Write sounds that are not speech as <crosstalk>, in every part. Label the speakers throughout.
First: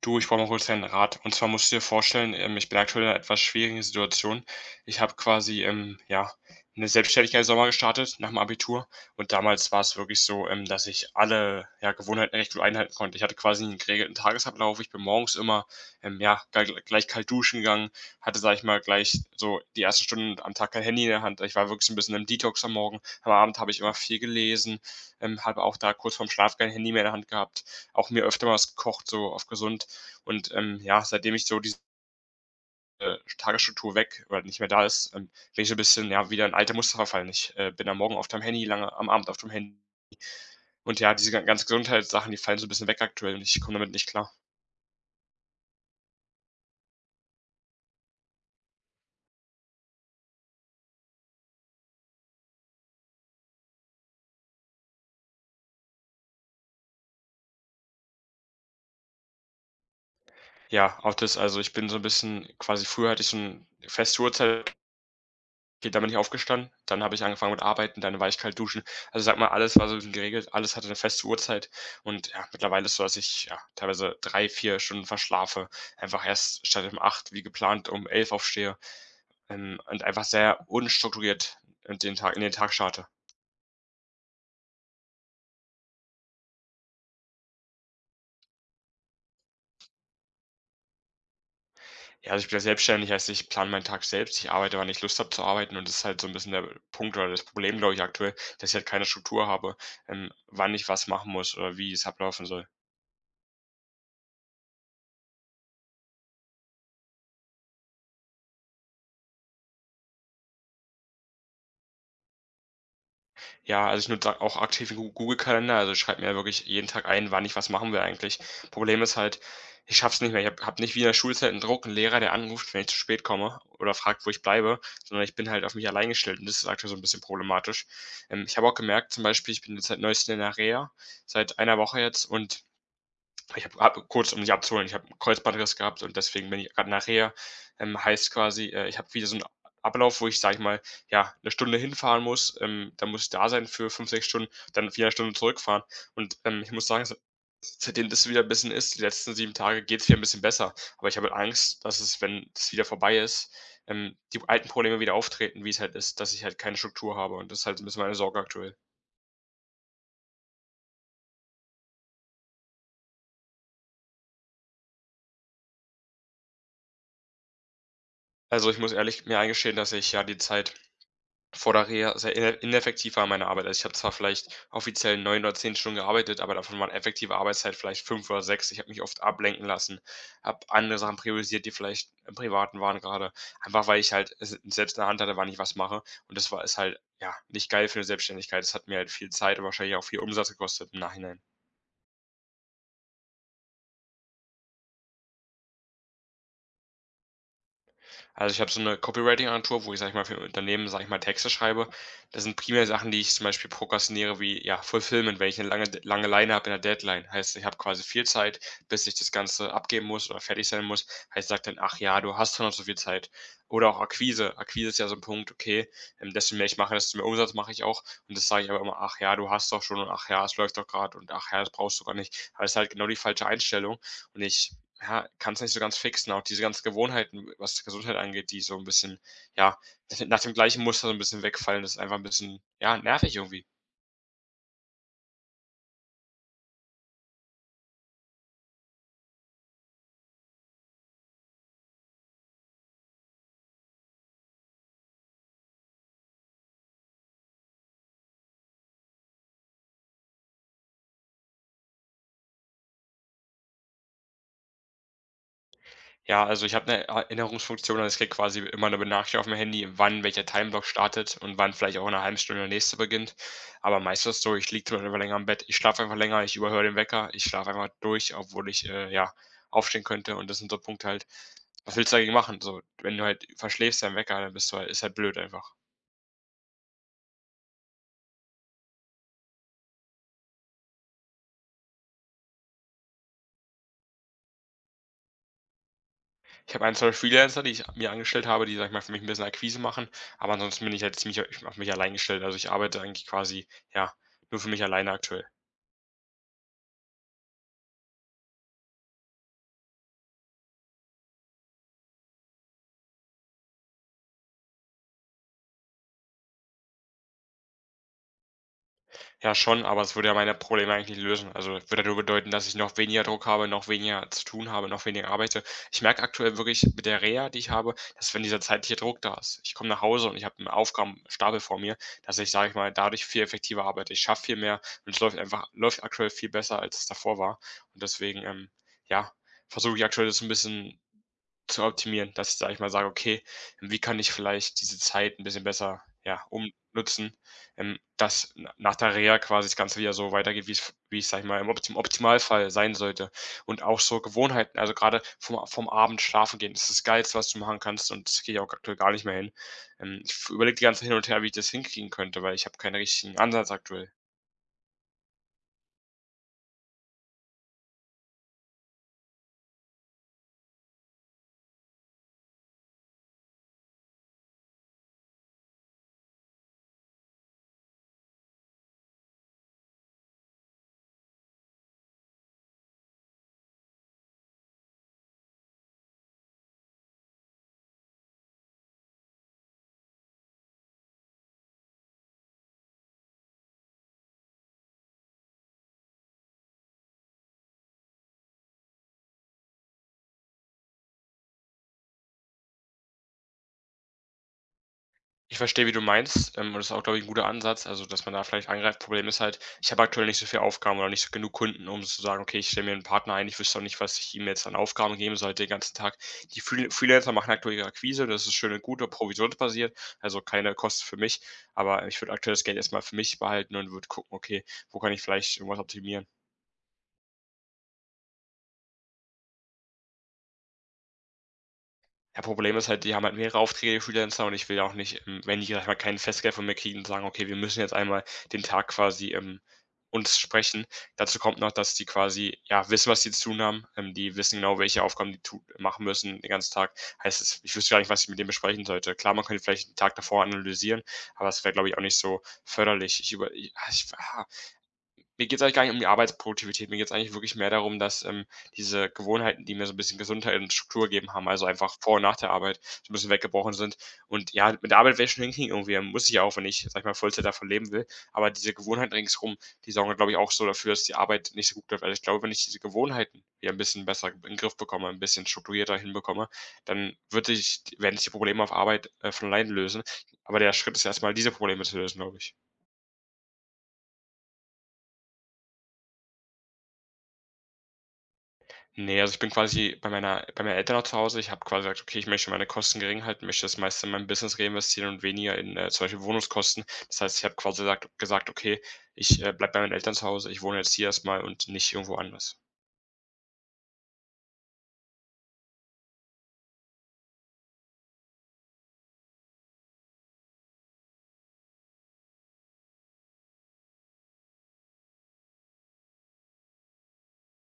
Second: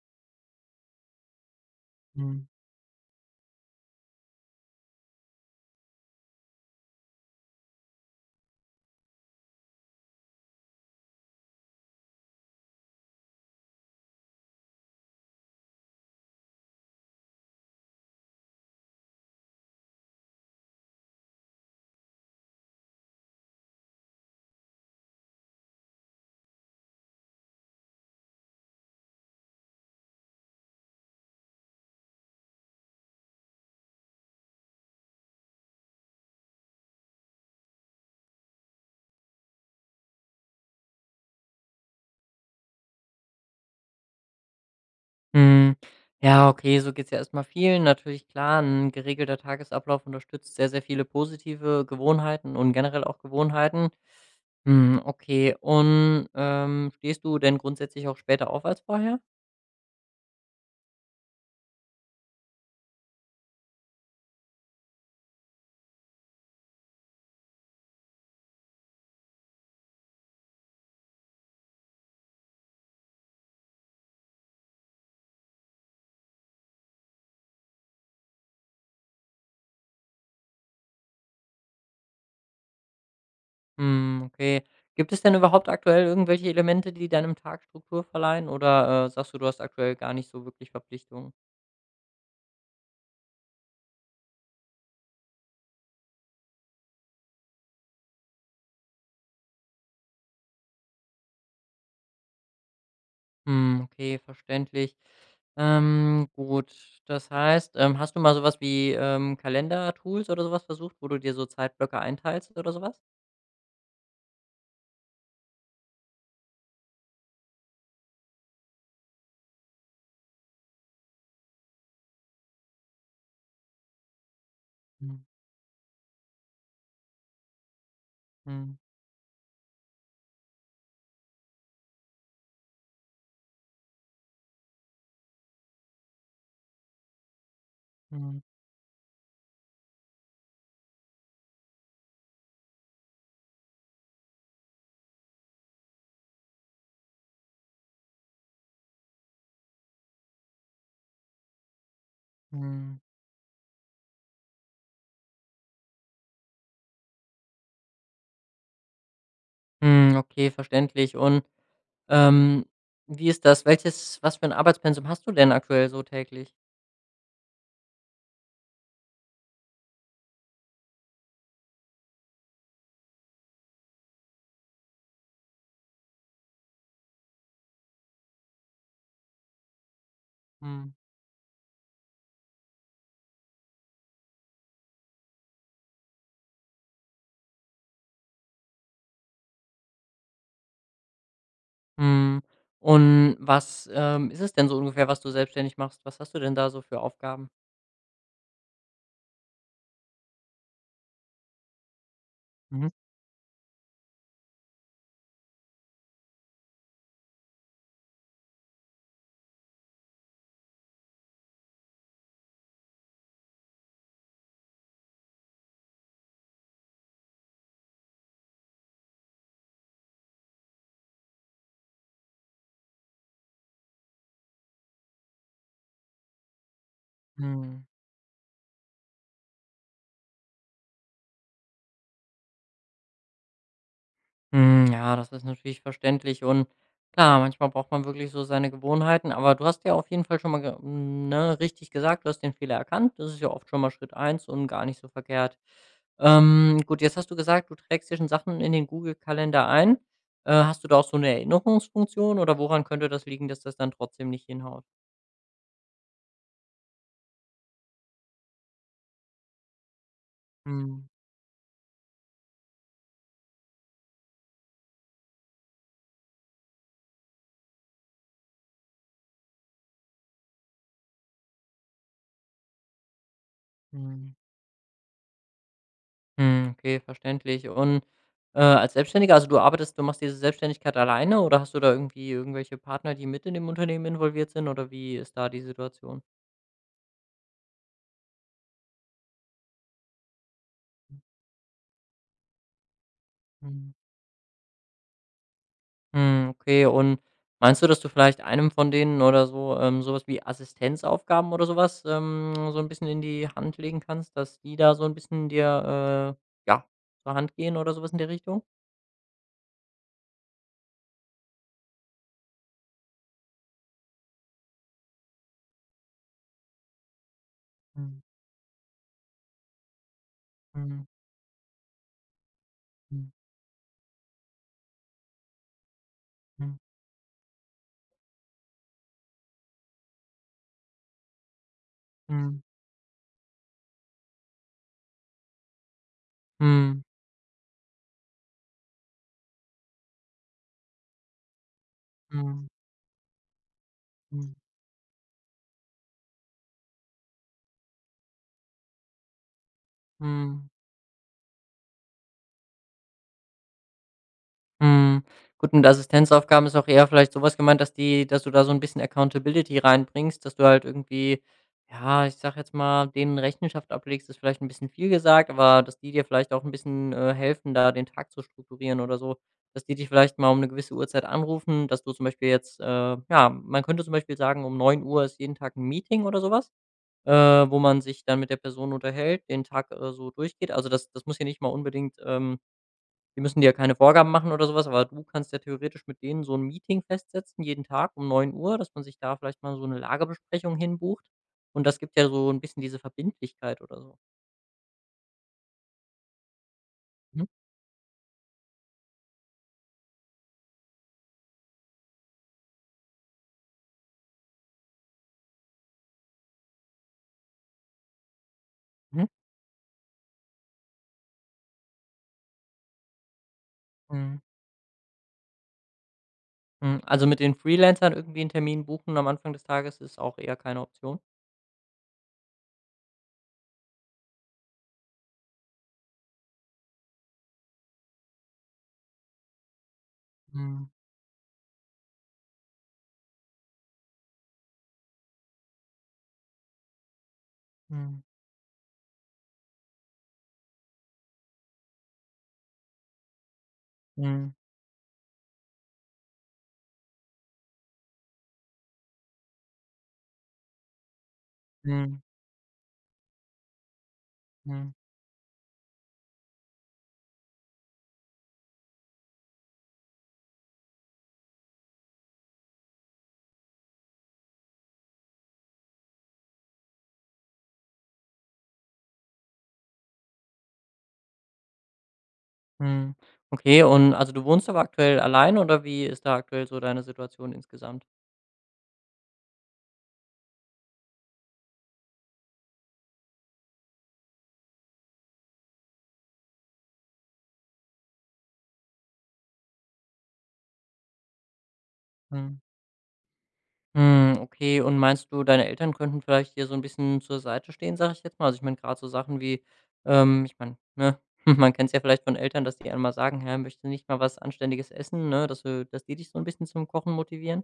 Speaker 1: Du, ich brauche mal kurz deinen Rat. Und zwar musst du dir vorstellen,
Speaker 2: Mhm.
Speaker 1: ich bin aktuell in einer etwas schwierigen Situation. Ich habe quasi, ja, eine Selbstständigkeit im Sommer gestartet, nach dem Abitur. Und damals war es wirklich so, dass ich alle, ja, Gewohnheiten recht gut einhalten konnte. Ich hatte quasi einen geregelten Tagesablauf. Ich bin morgens immer, gleich kalt duschen gegangen, hatte, sag ich mal, gleich so die ersten Stunden am Tag kein Handy in der Hand. Ich war wirklich so ein bisschen im Detox am Morgen. Am Abend habe ich immer viel gelesen, habe auch da kurz vorm Schlaf kein Handy mehr in der Hand gehabt. Auch mir öfter mal was gekocht, so auf gesund, und ja, seitdem ich so diese Tagesstruktur weg oder nicht mehr da ist, bin ich so ein bisschen, ja, wieder in alte Muster verfallen. Ich bin am Morgen auf dem Handy, lange am Abend auf dem Handy. Und ja, diese ganzen Gesundheitssachen, die fallen so ein bisschen weg aktuell, und ich komme damit nicht klar.
Speaker 2: Mhm. Ja, okay, so geht es ja erstmal vielen. Natürlich klar, ein geregelter Tagesablauf unterstützt sehr, sehr viele positive Gewohnheiten und generell auch Gewohnheiten. Hm, okay. Und, stehst du denn grundsätzlich auch später auf als vorher?
Speaker 1: Ja, auch das. Also, ich bin so ein bisschen quasi, früher hatte ich so 'n feste Uhrzeit, okay, da bin ich aufgestanden, dann habe ich angefangen mit Arbeiten, dann war ich kalt duschen. Also, sag mal, alles war so 'n bisschen geregelt, alles hatte eine feste Uhrzeit, und ja, mittlerweile ist so, dass ich, ja, teilweise 3, 4 Stunden verschlafe, einfach erst statt um 8 wie geplant um 11 aufstehe. Und einfach sehr unstrukturiert in den Tag starte.
Speaker 2: Hm, okay. Gibt es denn überhaupt aktuell irgendwelche Elemente, die deinem Tag Struktur verleihen oder, sagst du, du hast aktuell gar nicht so wirklich Verpflichtungen?
Speaker 1: Ja, also ich bin ja selbstständig, heißt, ich plane meinen Tag selbst. Ich arbeite, wann ich Lust habe zu arbeiten, und das ist halt so ein bisschen der Punkt oder das Problem, glaube ich, aktuell, dass ich halt keine Struktur habe, wann ich was machen muss oder wie es ablaufen soll.
Speaker 2: Hm, okay, verständlich. Gut, das heißt, hast du mal sowas wie, Kalender-Tools oder sowas versucht, wo du dir so Zeitblöcke einteilst oder sowas.
Speaker 1: Ja, also ich nutze auch aktiv den Gu Google-Kalender, also ich schreibe mir wirklich jeden Tag ein, wann ich was machen will eigentlich. Problem ist halt, ich schaff's nicht mehr. Ich habe nicht wie in der Schulzeit einen Druck, einen Lehrer, der anruft, wenn ich zu spät komme oder fragt, wo ich bleibe,
Speaker 2: Hm.
Speaker 1: sondern ich bin halt auf mich allein gestellt, und das ist aktuell so ein bisschen problematisch. Ich habe auch
Speaker 2: Hm.
Speaker 1: gemerkt zum Beispiel, ich bin jetzt seit Neuestem in der Reha, seit einer Woche jetzt, und ich habe, kurz, um dich abzuholen, ich habe 'n Kreuzbandriss gehabt und deswegen bin ich grad nach. Heißt
Speaker 2: Mhm,
Speaker 1: quasi, ich habe wieder so einen Ablauf, wo ich, sage ich mal, ja, eine Stunde hinfahren muss, dann muss ich da sein für 5 6 Stunden, dann 4 Stunden zurückfahren. Und, ich muss sagen, se seitdem das wieder 'n bisschen ist, die letzten 7 Tage geht es wieder ein bisschen besser. Aber ich habe halt Angst, dass es, wenn
Speaker 2: mhm,
Speaker 1: es wieder
Speaker 2: mhm.
Speaker 1: vorbei ist, die alten Probleme wieder auftreten, wie es halt ist, dass ich halt keine Struktur habe, und das ist halt so ein bisschen meine Sorge aktuell.
Speaker 2: Hm, okay, verständlich. Und, ähm, wie ist das? Welches was für ein Arbeitspensum hast du denn aktuell so täglich?
Speaker 1: Also, ich muss ehrlich mir eingestehen, dass ich ja die Zeit vor der Reha sehr ineffektiv war meine Arbeit. Also, ich habe zwar vielleicht offiziell 9 oder 10 Stunden gearbeitet, aber davon waren effektive Arbeitszeit vielleicht 5 oder 6. Ich habe mich oft ablenken lassen, habe
Speaker 2: Hm.
Speaker 1: andere Sachen priorisiert, die vielleicht im Privaten waren gerade, einfach weil ich halt es selbst in der Hand hatte, wann ich was mache. Und das war ist halt, ja, nicht geil für 'ne Selbstständigkeit. Das hat mir halt viel Zeit und wahrscheinlich auch viel Umsatz gekostet im Nachhinein.
Speaker 2: Hm. Und was, ist es denn so ungefähr, was du selbstständig machst? Was hast du denn da so für Aufgaben?
Speaker 1: Also, ich habe so eine Copywriting-Agentur, wo ich, sag ich mal, für Unternehmen, sag ich mal, Texte schreibe. Das sind primär
Speaker 2: Mhm,
Speaker 1: Sachen, die ich zum Beispiel prokrastiniere, wie, ja, Fulfillment, wenn ich eine lange Leine habe in der Deadline. Heißt, ich habe quasi viel Zeit, bis ich das Ganze abgeben muss oder fertig sein muss. Heißt, ich sage dann: „Ach ja, du hast doch noch so viel Zeit." Oder auch Akquise. Akquise ist ja so ein Punkt, okay, desto mehr ich mache, desto mehr Umsatz mache ich auch. Und das sage ich aber immer: „Ach ja, du hast doch schon" und „Ach ja, es läuft doch gerade" und „Ach ja, das brauchst du gar nicht." Aber das ist halt genau die falsche Einstellung, und ich, ja, kann es nicht so ganz fixen. Auch diese ganzen Gewohnheiten,
Speaker 2: mhm.
Speaker 1: was Gesundheit angeht, die so ein bisschen, ja, <laughs> nach dem gleichen Muster so ein bisschen wegfallen, das ist einfach ein bisschen, ja, nervig irgendwie.
Speaker 2: Hm, ja, das ist natürlich verständlich und klar, manchmal braucht man wirklich so seine Gewohnheiten, aber du hast ja auf jeden Fall schon mal ne, richtig gesagt, du hast den Fehler erkannt. Das ist ja oft schon mal Schritt eins und gar nicht so verkehrt. Gut, jetzt hast du gesagt, du trägst dir schon Sachen in den Google-Kalender ein. Hast du da auch so eine Erinnerungsfunktion oder woran könnte das liegen, dass das dann trotzdem nicht hinhaut?
Speaker 1: Ja, also ich habe eine Erinnerungsfunktion, und es kriegt quasi immer eine Benachrichtigung auf mein Handy, wann welcher Timeblock
Speaker 2: Mhm,
Speaker 1: startet und wann vielleicht auch in 'ner halben Stunde der nächste beginnt. Aber meistens ist es so, ich liege zum Beispiel einfach länger im Bett, ich schlafe einfach länger, ich überhöre den Wecker, ich schlafe einfach durch, obwohl ich, ja, aufstehen könnte, und das sind so Punkte halt, was willst du dagegen machen? So, wenn du halt verschläfst deinen
Speaker 2: mhm.
Speaker 1: Wecker, dann bist du halt, ist halt blöd einfach.
Speaker 2: Mhm, okay, verständlich. Und, als Selbstständiger, also, du machst diese Selbstständigkeit alleine oder hast du da irgendwie irgendwelche Partner, die mit in dem Unternehmen involviert sind oder wie ist da die Situation?
Speaker 1: Ich habe ein, 2 Freelancer, die ich mir angestellt habe, die, sag ich mal, für mich ein bisschen Akquise machen, aber ansonsten bin ich halt ziemlich auf mich allein gestellt. Also, ich arbeite eigentlich quasi,
Speaker 2: Mhm.
Speaker 1: ja, nur für mich alleine aktuell.
Speaker 2: Mhm, okay. Und meinst du, dass du vielleicht einem von denen oder so, so wie Assistenzaufgaben oder sowas, so ein bisschen in die Hand legen kannst, dass die da so ein bisschen dir, äh, ja, zur Hand gehen oder sowas in der Richtung?
Speaker 1: Ja, schon, aber es würde ja meine Probleme eigentlich lösen. Also, es würde ja nur bedeuten, dass ich noch weniger Druck habe, noch weniger zu tun habe, noch weniger arbeite. Ich merke aktuell wirklich mit der Reha, die ich habe,
Speaker 2: Mhm.
Speaker 1: dass wenn dieser zeitliche Druck da ist, ich komme nach Hause und ich habe einen
Speaker 2: Mhm.
Speaker 1: Aufgabenstapel vor mir, dass ich, sage ich mal, dadurch viel effektiver arbeite. Ich schaffe viel mehr, und es läuft aktuell viel
Speaker 2: Mhm.
Speaker 1: besser, als es davor war. Und deswegen, ja, versuche ich aktuell das ein bisschen zu optimieren, dass ich,
Speaker 2: Mhm.
Speaker 1: sage ich mal, sage: „Okay, wie kann ich vielleicht diese Zeit ein bisschen besser, ja,
Speaker 2: Mhm.
Speaker 1: umnutzen?" Dass nach der Reha quasi das Ganze wieder so weitergeht, wie es, sage ich mal, im
Speaker 2: Mhm. Mhm.
Speaker 1: Optimalfall sein sollte. Und auch so
Speaker 2: Mhm.
Speaker 1: Gewohnheiten, also gerade vom Abend schlafengehen ist das Geilste, was du machen kannst, und das gehe ich auch aktuell gar nicht mehr hin. Ich
Speaker 2: Mhm.
Speaker 1: überlege die ganze Zeit hin und her, wie ich das hinkriegen könnte, weil ich habe keinen richtigen Ansatz aktuell.
Speaker 2: Mhm. Gut, mit Assistenzaufgaben ist auch eher vielleicht sowas gemeint, dass die dass du da so ein bisschen Accountability reinbringst, dass du halt irgendwie, ja, ich sage jetzt mal, denen Rechenschaft ablegst, ist vielleicht ein bisschen viel gesagt, aber dass die dir vielleicht auch ein bisschen, helfen, da den Tag zu strukturieren oder so. Dass die dich vielleicht mal um eine gewisse Uhrzeit anrufen, dass du zum Beispiel jetzt, ja, man könnte zum Beispiel sagen, um 9 Uhr ist jeden Tag ein Meeting oder sowas, wo man sich dann mit der Person unterhält, den Tag, so durchgeht. Also, das muss ja nicht mal unbedingt, die müssen dir ja keine Vorgaben machen oder sowas, aber du kannst ja theoretisch mit denen so ein Meeting festsetzen, jeden Tag um 9 Uhr, dass man sich da vielleicht mal so eine Lagebesprechung hinbucht. Und das gibt ja so ein bisschen diese Verbindlichkeit oder so.
Speaker 1: Ich verstehe, wie du meinst, und das ist auch, glaube ich, ein
Speaker 2: Mhm,
Speaker 1: guter Ansatz, also, dass man da vielleicht angreift. Problem ist halt, ich habe aktuell nicht so viele Aufgaben oder nicht so genug Kunden, um zu sagen: „Okay, ich stelle mir einen Partner ein." Ich wüsste auch nicht, was ich ihm jetzt an Aufgaben geben sollte den ganzen Tag. Die Freelancer machen aktuell ihre Akquise, das ist schön und gut und
Speaker 2: mhm.
Speaker 1: provisionsbasiert, also, keine Kosten für mich, aber ich würde aktuell das Geld erstmal für mich behalten und würde gucken:
Speaker 2: Mhm,
Speaker 1: „Okay, wo kann ich vielleicht irgendwas optimieren?"
Speaker 2: mhm. Also, mit den Freelancern irgendwie einen Termin buchen am Anfang des Tages ist auch eher keine Option?
Speaker 1: Ja, Problem ist halt, die haben halt mehrere Aufträge, die Freelancer, und ich will ja auch nicht, wenn die, sage ich mal, kein Festgeld von mir kriegen, sagen: „Okay, wir müssen jetzt einmal den Tag quasi, uns sprechen."
Speaker 2: Mhm,
Speaker 1: Dazu kommt noch, dass die quasi, ja, wissen, was sie zu tun haben. Die wissen genau, welche Aufgaben die tu machen müssen den ganzen Tag. Heißt es Ich wüsste gar nicht,
Speaker 2: mhm,
Speaker 1: was ich mit denen besprechen sollte. Klar, man könnte vielleicht den Tag davor analysieren, aber das wäre, glaube ich, auch nicht so förderlich. Ich über i ah, ich ah
Speaker 2: mhm,
Speaker 1: Mir geht es eigentlich gar nicht um die Arbeitsproduktivität. Mir geht es eigentlich wirklich mehr darum, dass, diese Gewohnheiten, die mir so ein bisschen Gesundheit und Struktur gegeben haben, also einfach vor
Speaker 2: mhm,
Speaker 1: und nach der Arbeit so ein bisschen weggebrochen sind. Und ja, mit
Speaker 2: mhm,
Speaker 1: der Arbeit werde ich schon hinkriegen irgendwie, muss ich ja auch, wenn ich, sag ich mal, Vollzeit davon leben will. Aber diese Gewohnheiten ringsherum, die sorgen, glaube ich, auch so dafür, dass die Arbeit nicht so gut läuft. Also, ich glaube, wenn ich diese Gewohnheiten wieder ein bisschen besser in 'n Griff bekomme, ein bisschen strukturierter hinbekomme, dann wird sich werden sich die Probleme auf Arbeit, von allein lösen. Aber der Schritt ist erst mal, diese Probleme zu lösen, glaube ich.
Speaker 2: mhm. Okay, und also, du wohnst aber aktuell alleine oder wie ist da aktuell so deine Situation insgesamt?
Speaker 1: Ne, also ich bin quasi bei meinen Eltern noch zu Hause. Ich habe quasi gesagt: „Okay, ich möchte meine Kosten gering halten, möchte das meiste in mein Business reinvestieren und weniger in, zum Beispiel Wohnungskosten." Das heißt, ich habe quasi gesagt: „Okay, ich bleibe bei meinen Eltern zu Hause. Ich wohne jetzt hier erstmal und nicht irgendwo anders."
Speaker 2: Mhm. Hm, okay. Und meinst du, deine Eltern könnten vielleicht hier so 'n bisschen zur Seite stehen, sage ich jetzt mal? Also, ich meine grad so Sachen wie, ich meine, ne, <laughs> man kennt's ja vielleicht von Eltern, dass die einem mal sagen: „Ja, möchtest du nicht mal was Anständiges essen“, ne? Dass du dass die dich so 'n bisschen zum Kochen motivieren?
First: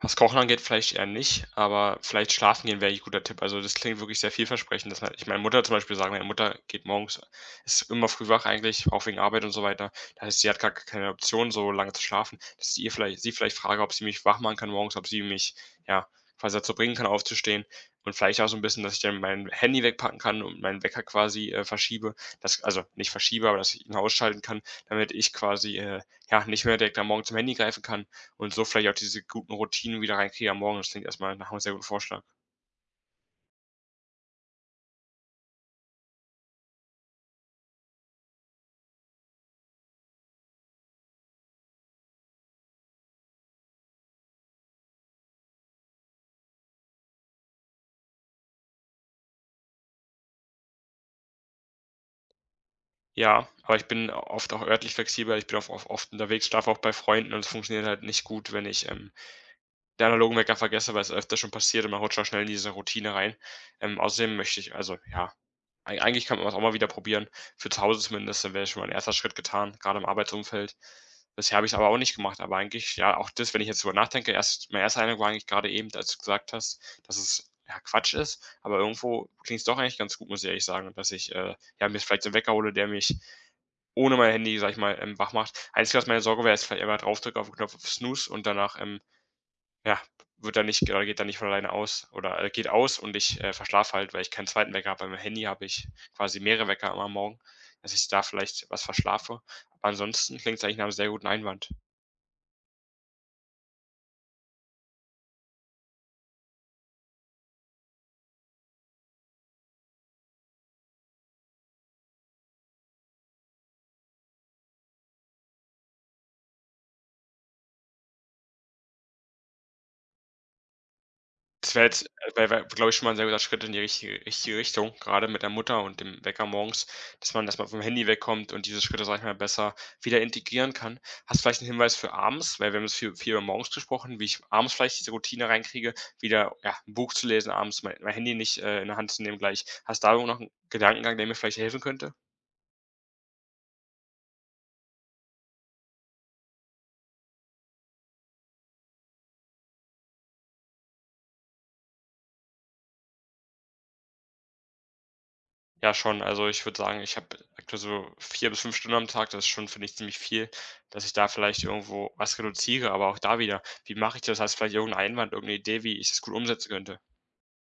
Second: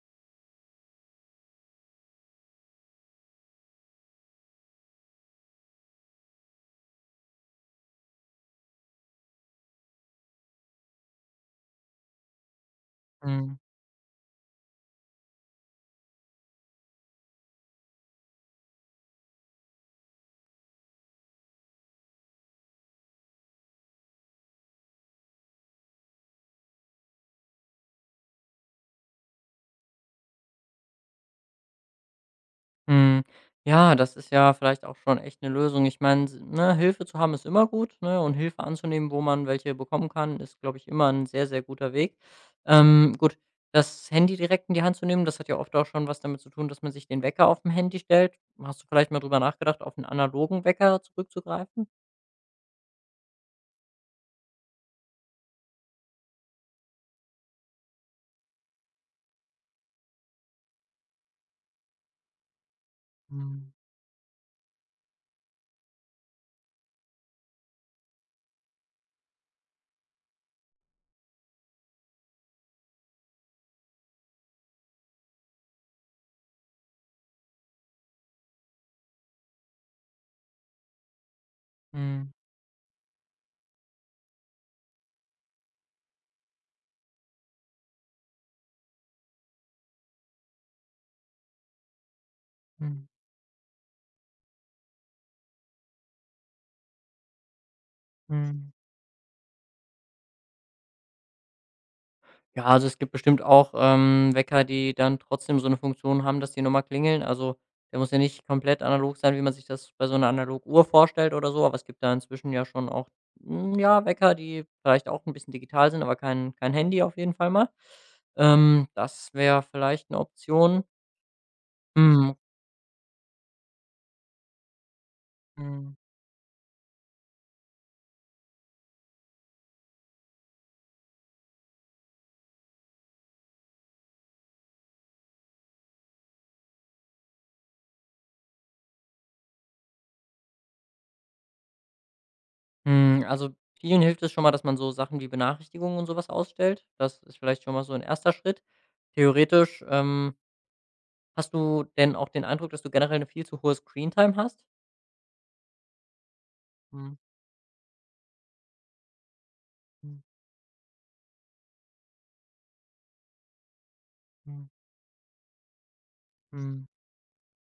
Speaker 1: Was Kochen angeht, vielleicht eher nicht, aber vielleicht schlafen gehen wäre eigentlich 'n guter Tipp. Also, das klingt wirklich sehr vielversprechend. Dass man ich meine Mutter zum Beispiel sagen Meine Mutter geht morgens ist immer früh wach eigentlich, auch wegen Arbeit und so weiter. Das heißt, sie hat gar keine Option, so lange zu schlafen, dass sie vielleicht frage, ob sie mich wach machen kann morgens, ob sie mich, ja, quasi dazu bringen kann, aufzustehen, und vielleicht auch so ein bisschen, dass ich dann mein Handy wegpacken kann und meinen Wecker quasi, verschiebe. Das also, nicht verschiebe, aber dass ich ihn ausschalten kann, damit ich quasi, ja, nicht mehr direkt am Morgen zum Handy greifen kann und so vielleicht auch diese guten Routinen wieder reinkriege am Morgen. Das klingt erst mal nach 'nem sehr guten Vorschlag.
Speaker 2: Hm, ja, das ist ja vielleicht auch schon echt eine Lösung. Ich meine, ne, Hilfe zu haben ist immer gut, ne, und Hilfe anzunehmen, wo man welche bekommen kann, ist, glaube ich, immer ein sehr, sehr guter Weg. Gut, das Handy direkt in die Hand zu nehmen, das hat ja oft auch schon was damit zu tun, dass man sich den Wecker auf dem Handy stellt. Hast du vielleicht mal drüber nachgedacht, auf einen analogen Wecker zurückzugreifen?
Speaker 1: Ja, aber ich bin oft auch örtlich flexibel. Ich bin auch of oft unterwegs, schlafe auch bei Freunden, und es funktioniert halt nicht gut, wenn ich, den analogen Wecker vergesse, weil es öfter schon passiert, und man rutscht auch schnell in diese Routine rein.
Speaker 2: Mhm.
Speaker 1: Außerdem möchte ich, also, ja, Ei eigentlich kann man das auch mal wieder probieren. Für zu Hause zumindest, dann wäre schon mal ein erster Schritt getan, gerade im Arbeitsumfeld. Bisher habe ich's aber auch nicht gemacht, aber eigentlich, ja, auch das. Wenn ich jetzt drüber nachdenke, erst mein erster Eindruck war eigentlich gerade eben, als du gesagt hast, dass es, ja, Quatsch ist, aber irgendwo klingt es doch eigentlich ganz gut, muss ich ehrlich sagen, dass ich, ja, mir vielleicht so
Speaker 2: Mhm.
Speaker 1: 'n Wecker hole, der mich ohne mein Handy, sage ich mal, wach macht. Einzige, was meine Sorge wäre, ist vielleicht einfach draufdrücken auf den Knopf auf Snooze, und danach, ja, wird dann nicht oder geht dann nicht von alleine aus, oder, geht aus
Speaker 2: Mhm.
Speaker 1: und ich, verschlafe halt, weil ich keinen zweiten Wecker habe. Beim Handy habe ich quasi mehrere Wecker am Morgen, dass ich da vielleicht
Speaker 2: Mhm.
Speaker 1: was verschlafe. Aber ansonsten klingt's eigentlich nach einem sehr guten Einwand.
Speaker 2: Ja, also es gibt bestimmt auch, Wecker, die dann trotzdem so eine Funktion haben, dass die nochmal klingeln. Also, der muss ja nicht komplett analog sein, wie man sich das bei so einer 'ner Uhr vorstellt oder so, aber es gibt da inzwischen ja schon auch, hm, ja, Wecker, die vielleicht auch ein bisschen digital sind, aber kein Handy auf jeden Fall mal. Das wäre vielleicht eine Option.
Speaker 1: Das
Speaker 2: Hm,
Speaker 1: wäre, glaube ich, schon mal 'n sehr guter Schritt in die richtige Richtung, gerade mit der Mutter
Speaker 2: mhm,
Speaker 1: und dem Wecker morgens, dass man vom Handy wegkommt und diese Schritte, sage ich mal, besser wieder integrieren kann. Hast du vielleicht einen Hinweis für abends? Weil wir haben jetzt viel über morgens gesprochen, wie ich abends vielleicht diese Routine reinkriege, wieder, ja, 'n Buch zu lesen abends, mein Handy nicht, in der Hand zu nehmen gleich. Hast du da noch einen Gedankengang, der mir vielleicht helfen könnte?
Speaker 2: hm, also vielen hilft es schon mal, dass man so Sachen wie Benachrichtigungen und sowas ausstellt. Das ist vielleicht schon mal so ein erster Schritt. Theoretisch, hast du denn auch den Eindruck, dass du generell eine viel zu hohe Screentime hast?
Speaker 1: Ja, schon. Also, ich würde sagen,
Speaker 2: Mhm,
Speaker 1: ich habe aktuell so 4 bis 5 Stunden am Tag. Das ist schon, finde ich, ziemlich
Speaker 2: mhm,
Speaker 1: viel, dass ich da vielleicht irgendwo was reduziere, aber auch da wieder, wie mache ich das? Hast du
Speaker 2: mhm,
Speaker 1: vielleicht irgend Einwand, irgendeine Idee, wie ich das gut umsetzen
Speaker 2: mhm.
Speaker 1: könnte?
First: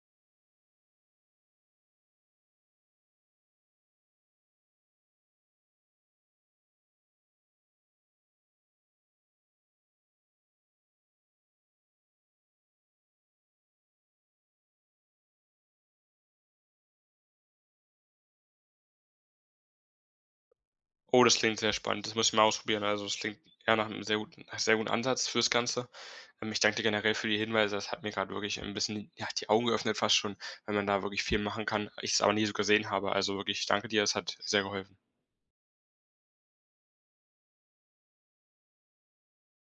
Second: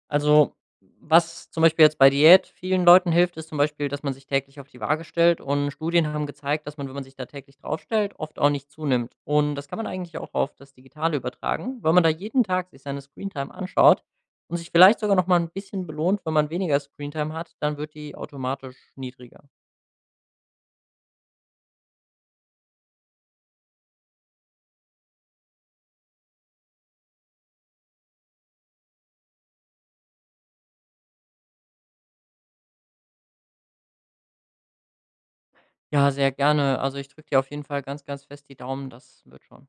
Speaker 2: Also, was zum Beispiel jetzt bei Diät vielen Leuten hilft, ist zum Beispiel, dass man sich täglich auf die Waage stellt und Studien haben gezeigt, dass man, wenn man sich da täglich drauf stellt, oft auch nicht zunimmt. Und das kann man eigentlich auch auf das Digitale übertragen, weil man da jeden Tag sich seine Screentime anschaut und sich vielleicht sogar noch mal ein bisschen belohnt, wenn man weniger Screentime hat, dann wird die automatisch niedriger.
Speaker 1: Oh, das klingt sehr spannend. Das muss ich mal ausprobieren. Also, das klingt eher nach einem sehr guten Ansatz fürs Ganze. Ich danke dir generell für die Hinweise. Das hat mir gerade wirklich ein bisschen, ja, die Augen geöffnet fast schon, weil man da wirklich viel machen kann, ich es aber nie so gesehen habe. Also, wirklich, ich danke dir, es hat sehr geholfen.
Speaker 2: Ja, sehr gerne. Also, ich drücke dir auf jeden Fall ganz, ganz fest die Daumen, das wird schon.